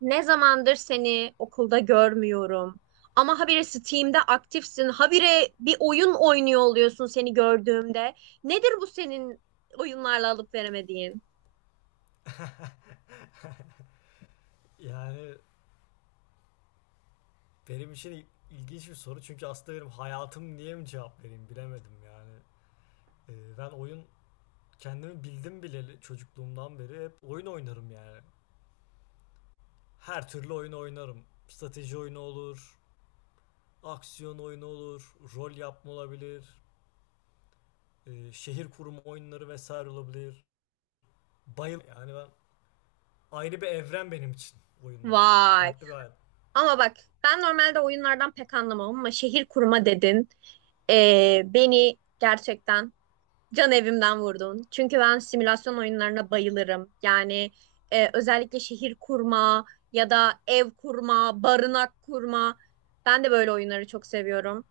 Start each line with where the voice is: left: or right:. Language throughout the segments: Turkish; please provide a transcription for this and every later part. right: Ne zamandır seni okulda görmüyorum. Ama habire Steam'de aktifsin. Habire bir oyun oynuyor oluyorsun seni gördüğümde. Nedir bu senin oyunlarla alıp veremediğin?
left: Yani benim için ilginç bir soru çünkü aslında benim hayatım diye mi cevap vereyim bilemedim yani. Ben kendimi bildim bileli çocukluğumdan beri hep oyun oynarım yani. Her türlü oyun oynarım. Strateji oyunu olur, aksiyon oyunu olur, rol yapma olabilir, şehir kurma oyunları vesaire olabilir. Yani ben ayrı bir evren benim için oyunlar.
right: Vay.
left: Farklı bir hayat.
right: Ama bak ben normalde oyunlardan pek anlamam ama şehir kurma dedin. Beni gerçekten can evimden vurdun. Çünkü ben simülasyon oyunlarına bayılırım. Yani özellikle şehir kurma ya da ev kurma, barınak kurma. Ben de böyle oyunları çok seviyorum.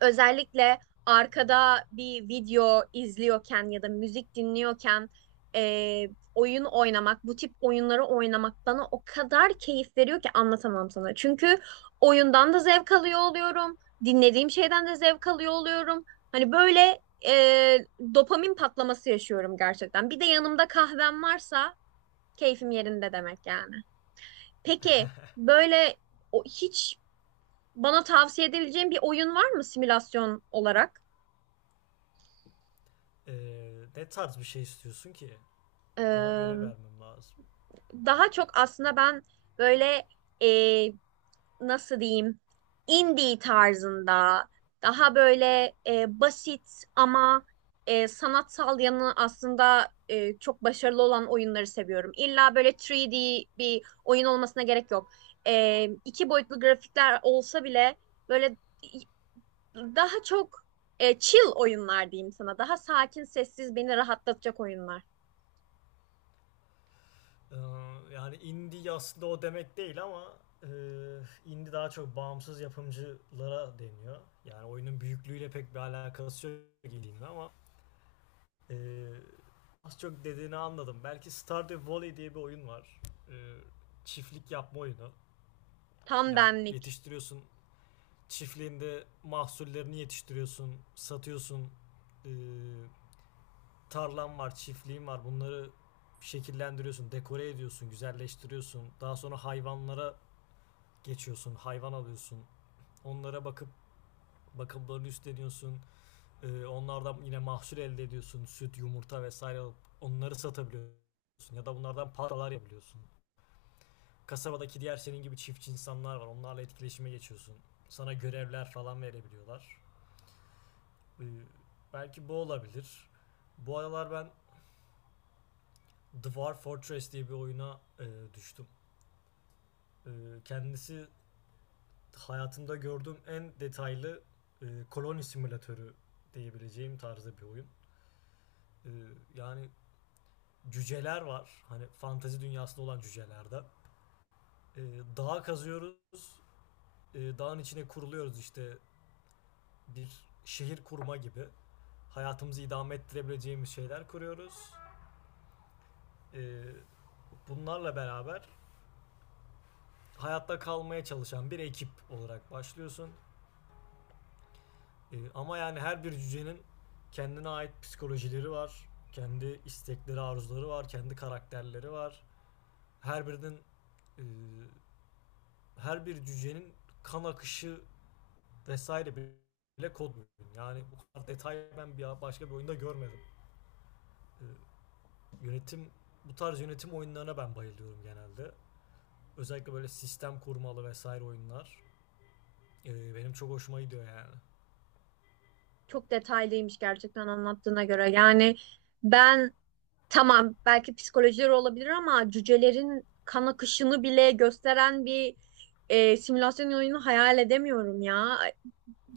right: Özellikle arkada bir video izliyorken ya da müzik dinliyorken e, oyun oynamak, bu tip oyunları oynamak bana o kadar keyif veriyor ki anlatamam sana. Çünkü oyundan da zevk alıyor oluyorum, dinlediğim şeyden de zevk alıyor oluyorum. Hani böyle dopamin patlaması yaşıyorum gerçekten. Bir de yanımda kahvem varsa keyfim yerinde demek yani. Peki böyle hiç bana tavsiye edebileceğin bir oyun var mı simülasyon olarak?
left: Ne tarz bir şey istiyorsun ki? Ona göre
right: Ee,
left: vermem lazım.
right: daha çok aslında ben böyle e, nasıl diyeyim indie tarzında daha böyle basit ama sanatsal yanı aslında çok başarılı olan oyunları seviyorum. İlla böyle 3D bir oyun olmasına gerek yok. E, iki boyutlu grafikler olsa bile böyle daha çok chill oyunlar diyeyim sana. Daha sakin, sessiz, beni rahatlatacak oyunlar.
left: Ee, Yani indie aslında o demek değil ama e, indie daha çok bağımsız yapımcılara deniyor. Yani oyunun büyüklüğüyle pek bir alakası yok dediğimde ama e, az çok dediğini anladım. Belki Stardew Valley diye bir oyun var. E, Çiftlik yapma oyunu.
right: Tam
left: Yani
right: benlik.
left: yetiştiriyorsun, çiftliğinde mahsullerini yetiştiriyorsun, satıyorsun. E, Tarlan var, çiftliğin var. Bunları şekillendiriyorsun, dekore ediyorsun, güzelleştiriyorsun. Daha sonra hayvanlara geçiyorsun, hayvan alıyorsun. Onlara bakıp bakımlarını üstleniyorsun. Onlardan yine mahsul elde ediyorsun. Süt, yumurta vesaire alıp onları satabiliyorsun. Ya da bunlardan paralar yapabiliyorsun. Kasabadaki diğer senin gibi çiftçi insanlar var. Onlarla etkileşime geçiyorsun. Sana görevler falan verebiliyorlar. Ee, Belki bu olabilir. Bu aralar ben Dwarf Fortress diye bir oyuna düştüm. E, Kendisi hayatımda gördüğüm en detaylı koloni simülatörü diyebileceğim tarzda bir oyun. E, Yani cüceler var. Hani fantezi dünyasında olan cücelerde. E, Dağ kazıyoruz. E, dağın içine kuruluyoruz işte bir şehir kurma gibi. Hayatımızı idame ettirebileceğimiz şeyler kuruyoruz. E, Bunlarla beraber hayatta kalmaya çalışan bir ekip olarak başlıyorsun. E, ama yani her bir cücenin kendine ait psikolojileri var. Kendi istekleri, arzuları var. Kendi karakterleri var. Her birinin e, her bir cücenin kan akışı vesaire bile kod mümkün. Yani bu kadar detay ben başka bir oyunda görmedim. E, yönetim Bu tarz yönetim oyunlarına ben bayılıyorum genelde. Özellikle böyle sistem kurmalı vesaire oyunlar, benim çok hoşuma gidiyor yani.
right: Çok detaylıymış gerçekten anlattığına göre. Yani ben tamam belki psikolojileri olabilir ama cücelerin kan akışını bile gösteren bir simülasyon oyunu hayal edemiyorum ya.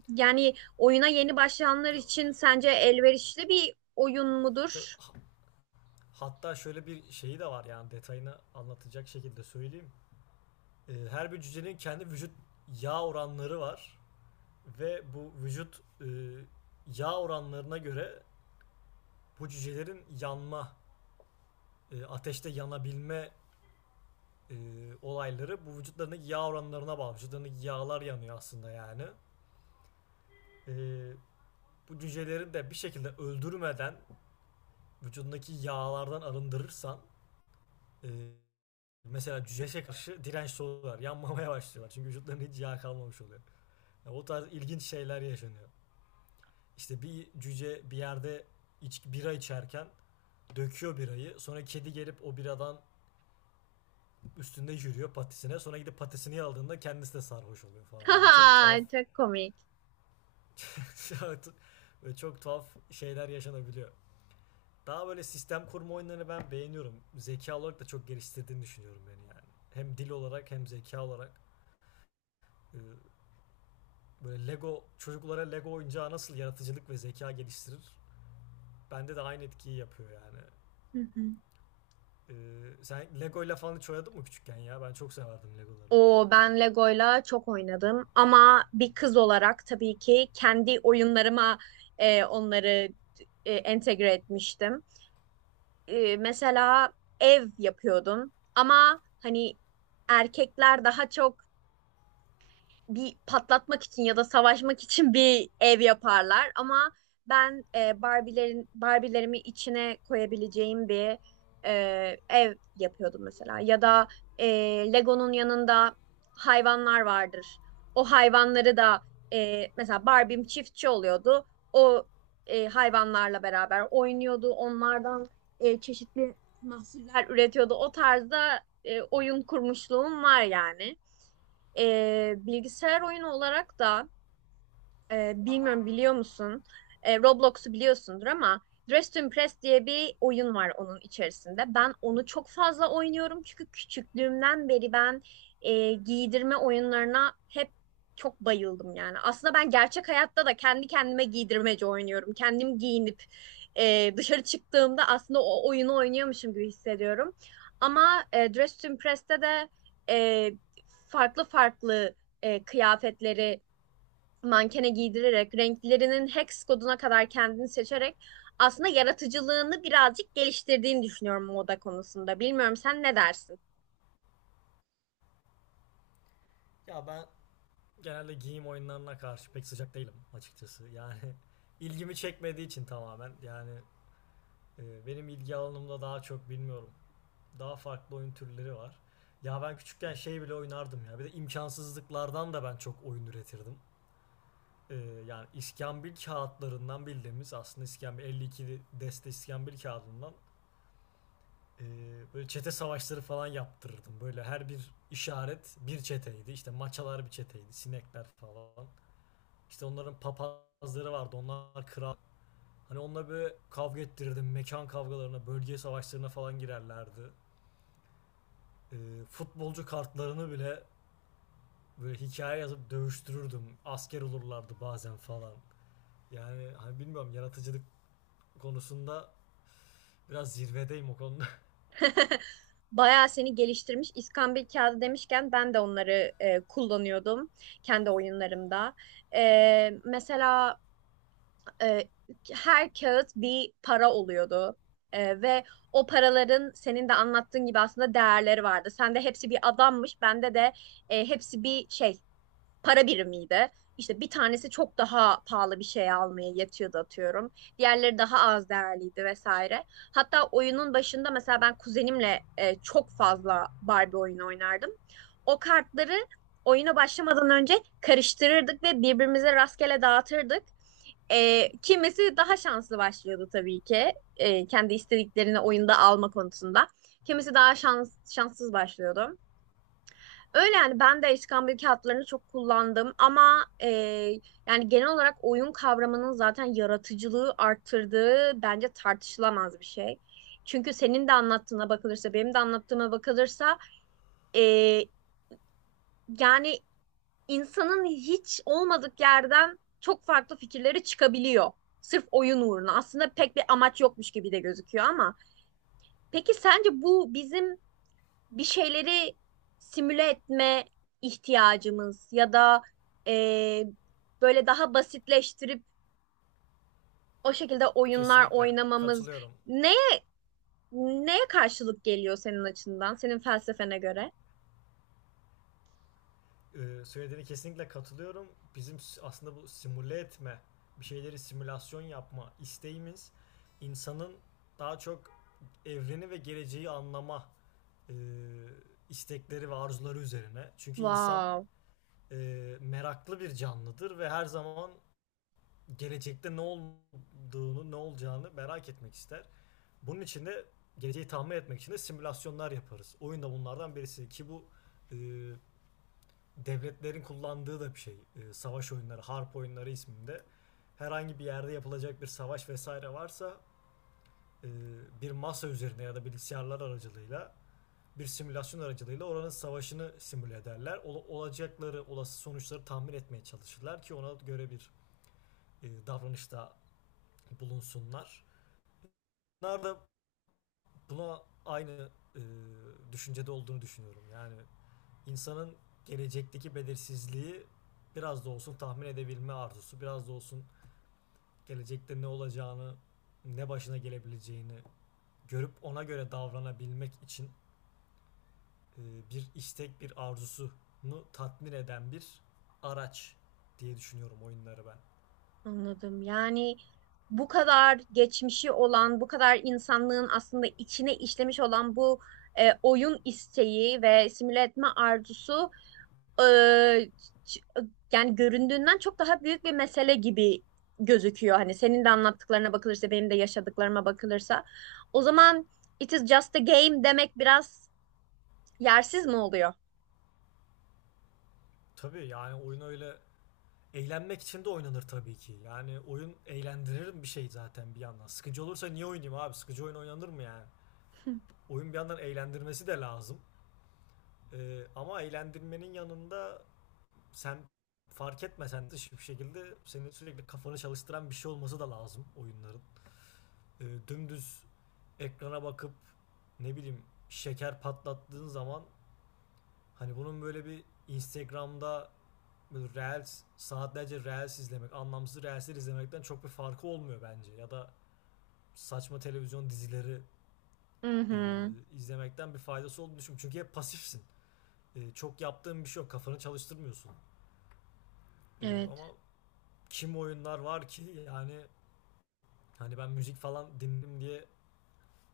right: Yani oyuna yeni başlayanlar için sence elverişli bir oyun mudur?
left: Hatta şöyle bir şeyi de var yani detayını anlatacak şekilde söyleyeyim. Her bir cücenin kendi vücut yağ oranları var ve bu vücut yağ oranlarına göre bu cücelerin yanma, ateşte yanabilme e, olayları bu vücutlarındaki yağ oranlarına bağlı. Vücutlarındaki yağlar yanıyor aslında yani. E, Bu cüceleri de bir şekilde öldürmeden vücudundaki yağlardan arındırırsan e, mesela cüceşe karşı dirençli oluyorlar. Yanmamaya başlıyorlar. Çünkü vücutlarında hiç yağ kalmamış oluyor. Yani o tarz ilginç şeyler yaşanıyor. İşte bir cüce bir yerde bira içerken döküyor birayı. Sonra kedi gelip o biradan üstünde yürüyor patisine. Sonra gidip patisini aldığında kendisi de sarhoş oluyor falan. Böyle çok
right: Haha,
left: tuhaf,
right: çok komik.
left: böyle çok tuhaf şeyler yaşanabiliyor. Daha böyle sistem kurma oyunlarını ben beğeniyorum. Zeka olarak da çok geliştirdiğini düşünüyorum beni yani. Hem dil olarak hem zeka olarak, e, böyle Lego, çocuklara Lego oyuncağı nasıl yaratıcılık ve zeka geliştirir? Bende de aynı etkiyi yapıyor yani.
right: Hı hı.
left: Sen Lego ile falan hiç oynadın mı küçükken ya? Ben çok severdim Legoları.
right: O ben Lego'yla çok oynadım ama bir kız olarak tabii ki kendi oyunlarıma onları entegre etmiştim. Mesela ev yapıyordum ama hani erkekler daha çok bir patlatmak için ya da savaşmak için bir ev yaparlar ama ben Barbie'lerimi içine koyabileceğim bir ev yapıyordum mesela ya da e, Lego'nun yanında hayvanlar vardır. O hayvanları da mesela Barbie'm çiftçi oluyordu. O hayvanlarla beraber oynuyordu. Onlardan çeşitli mahsuller üretiyordu. O tarzda oyun kurmuşluğum var yani. Bilgisayar oyunu olarak da bilmiyorum biliyor musun? Roblox'u biliyorsundur ama Dress to Impress diye bir oyun var onun içerisinde. Ben onu çok fazla oynuyorum çünkü küçüklüğümden beri ben giydirme oyunlarına hep çok bayıldım yani. Aslında ben gerçek hayatta da kendi kendime giydirmece oynuyorum. Kendim giyinip dışarı çıktığımda aslında o oyunu oynuyormuşum gibi hissediyorum. Ama Dress to Impress'te de e, farklı farklı kıyafetleri mankene giydirerek, renklerinin hex koduna kadar kendini seçerek aslında yaratıcılığını birazcık geliştirdiğini düşünüyorum moda konusunda. Bilmiyorum sen ne dersin?
left: Genelde giyim oyunlarına karşı pek sıcak değilim açıkçası. Yani ilgimi çekmediği için tamamen. Yani benim ilgi alanımda daha çok bilmiyorum. Daha farklı oyun türleri var. Ya ben küçükken şey bile oynardım ya. Bir de imkansızlıklardan da ben çok oyun üretirdim. e, Yani iskambil kağıtlarından, bildiğimiz aslında iskambil, 52 deste iskambil kağıdından e, böyle çete savaşları falan yaptırırdım. Böyle her bir işaret bir çeteydi. İşte maçalar bir çeteydi. Sinekler falan. İşte onların papazları vardı. Onlar kral. Hani onunla böyle kavga ettirirdim. Mekan kavgalarına, bölge savaşlarına falan girerlerdi. E, futbolcu kartlarını bile böyle hikaye yazıp dövüştürürdüm. Asker olurlardı bazen falan. Yani hani bilmiyorum, yaratıcılık konusunda biraz zirvedeyim o konuda.
right: Bayağı seni geliştirmiş. İskambil kağıdı demişken ben de onları kullanıyordum kendi oyunlarımda. Mesela e, her kağıt bir para oluyordu. Ve o paraların senin de anlattığın gibi aslında değerleri vardı. Sende hepsi bir adammış, bende de hepsi bir şey para birimiydi. İşte bir tanesi çok daha pahalı bir şey almaya yetiyordu atıyorum. Diğerleri daha az değerliydi vesaire. Hatta oyunun başında mesela ben kuzenimle çok fazla Barbie oyunu oynardım. O kartları oyuna başlamadan önce karıştırırdık ve birbirimize rastgele dağıtırdık. Kimisi daha şanslı başlıyordu tabii ki. Kendi istediklerini oyunda alma konusunda. Kimisi daha şanssız başlıyordu. Öyle yani ben de iskambil kağıtlarını çok kullandım ama yani genel olarak oyun kavramının zaten yaratıcılığı arttırdığı bence tartışılamaz bir şey. Çünkü senin de anlattığına bakılırsa benim de anlattığıma bakılırsa e, yani insanın hiç olmadık yerden çok farklı fikirleri çıkabiliyor. Sırf oyun uğruna. Aslında pek bir amaç yokmuş gibi de gözüküyor ama peki sence bu bizim bir şeyleri simüle etme ihtiyacımız ya da e, böyle daha basitleştirip o şekilde oyunlar
left: Kesinlikle
right: oynamamız
left: katılıyorum.
right: neye neye karşılık geliyor senin açından, senin felsefene göre?
left: Söylediğine kesinlikle katılıyorum. Bizim aslında bu simüle etme, bir şeyleri simülasyon yapma isteğimiz insanın daha çok evreni ve geleceği anlama e, istekleri ve arzuları üzerine. Çünkü insan
right: Wow,
left: e, meraklı bir canlıdır ve her zaman gelecekte ne olduğunu, ne olacağını merak etmek ister. Bunun için de geleceği tahmin etmek için de simülasyonlar yaparız. Oyun da bunlardan birisi ki bu e, devletlerin kullandığı da bir şey. E, savaş oyunları, harp oyunları isminde herhangi bir yerde yapılacak bir savaş vesaire varsa e, bir masa üzerine ya da bilgisayarlar aracılığıyla bir simülasyon aracılığıyla oranın savaşını simüle ederler. Olacakları, olası sonuçları tahmin etmeye çalışırlar ki ona göre bir davranışta bulunsunlar. Bunlar da Buna aynı e, düşüncede olduğunu düşünüyorum. Yani insanın gelecekteki belirsizliği biraz da olsun tahmin edebilme arzusu, biraz da olsun gelecekte ne olacağını, ne başına gelebileceğini görüp ona göre davranabilmek için e, bir istek, bir arzusunu tatmin eden bir araç diye düşünüyorum oyunları ben.
right: anladım. Yani bu kadar geçmişi olan, bu kadar insanlığın aslında içine işlemiş olan bu oyun isteği ve simüle etme arzusu eee, ç- yani göründüğünden çok daha büyük bir mesele gibi gözüküyor. Hani senin de anlattıklarına bakılırsa, benim de yaşadıklarıma bakılırsa. O zaman it is just a game demek biraz yersiz mi oluyor?
left: Tabii yani oyun öyle, eğlenmek için de oynanır tabii ki. Yani oyun eğlendirir bir şey zaten bir yandan. Sıkıcı olursa niye oynayayım abi? Sıkıcı oyun oynanır mı yani? Oyun bir yandan eğlendirmesi de lazım. Ama eğlendirmenin yanında sen fark etmesen de hiçbir şekilde senin sürekli kafanı çalıştıran bir şey olması da lazım oyunların. Dümdüz ekrana bakıp ne bileyim şeker patlattığın zaman, hani bunun böyle bir Instagram'da böyle reels, saatlerce reels izlemek, anlamsız reelsler izlemekten çok bir farkı olmuyor bence. Ya da saçma televizyon dizileri
right: Hı
left: e,
right: hı.
left: izlemekten bir faydası olduğunu düşünüyorum. Çünkü hep pasifsin. E, çok yaptığın bir şey yok. Kafanı çalıştırmıyorsun. E,
right: Evet.
left: ama kim oyunlar var ki yani, hani ben müzik falan dinledim diye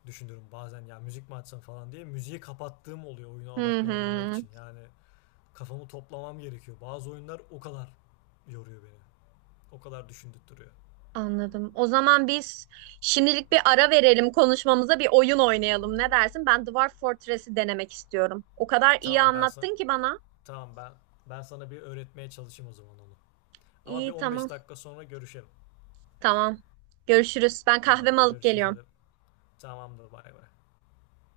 left: düşünüyorum bazen, ya müzik mi açsam falan diye müziği kapattığım oluyor oyuna
right: Hı
left: odaklanabilmek
right: hı.
left: için. Yani kafamı toplamam gerekiyor. Bazı oyunlar o kadar yoruyor beni. O kadar düşündürtüyor.
right: Anladım. O zaman biz şimdilik bir ara verelim, konuşmamıza bir oyun oynayalım. Ne dersin? Ben Dwarf Fortress'i denemek istiyorum. O kadar iyi
left: Tamam ben sana
right: anlattın ki bana.
left: Tamam ben sana bir öğretmeye çalışayım o zaman onu. Ama bir
right: İyi, tamam.
left: 15 dakika sonra görüşelim.
right: Tamam. Görüşürüz. Ben
left: Tamam,
right: kahvemi alıp
left: görüşürüz
right: geliyorum.
left: dedim. Tamamdır, bay bay.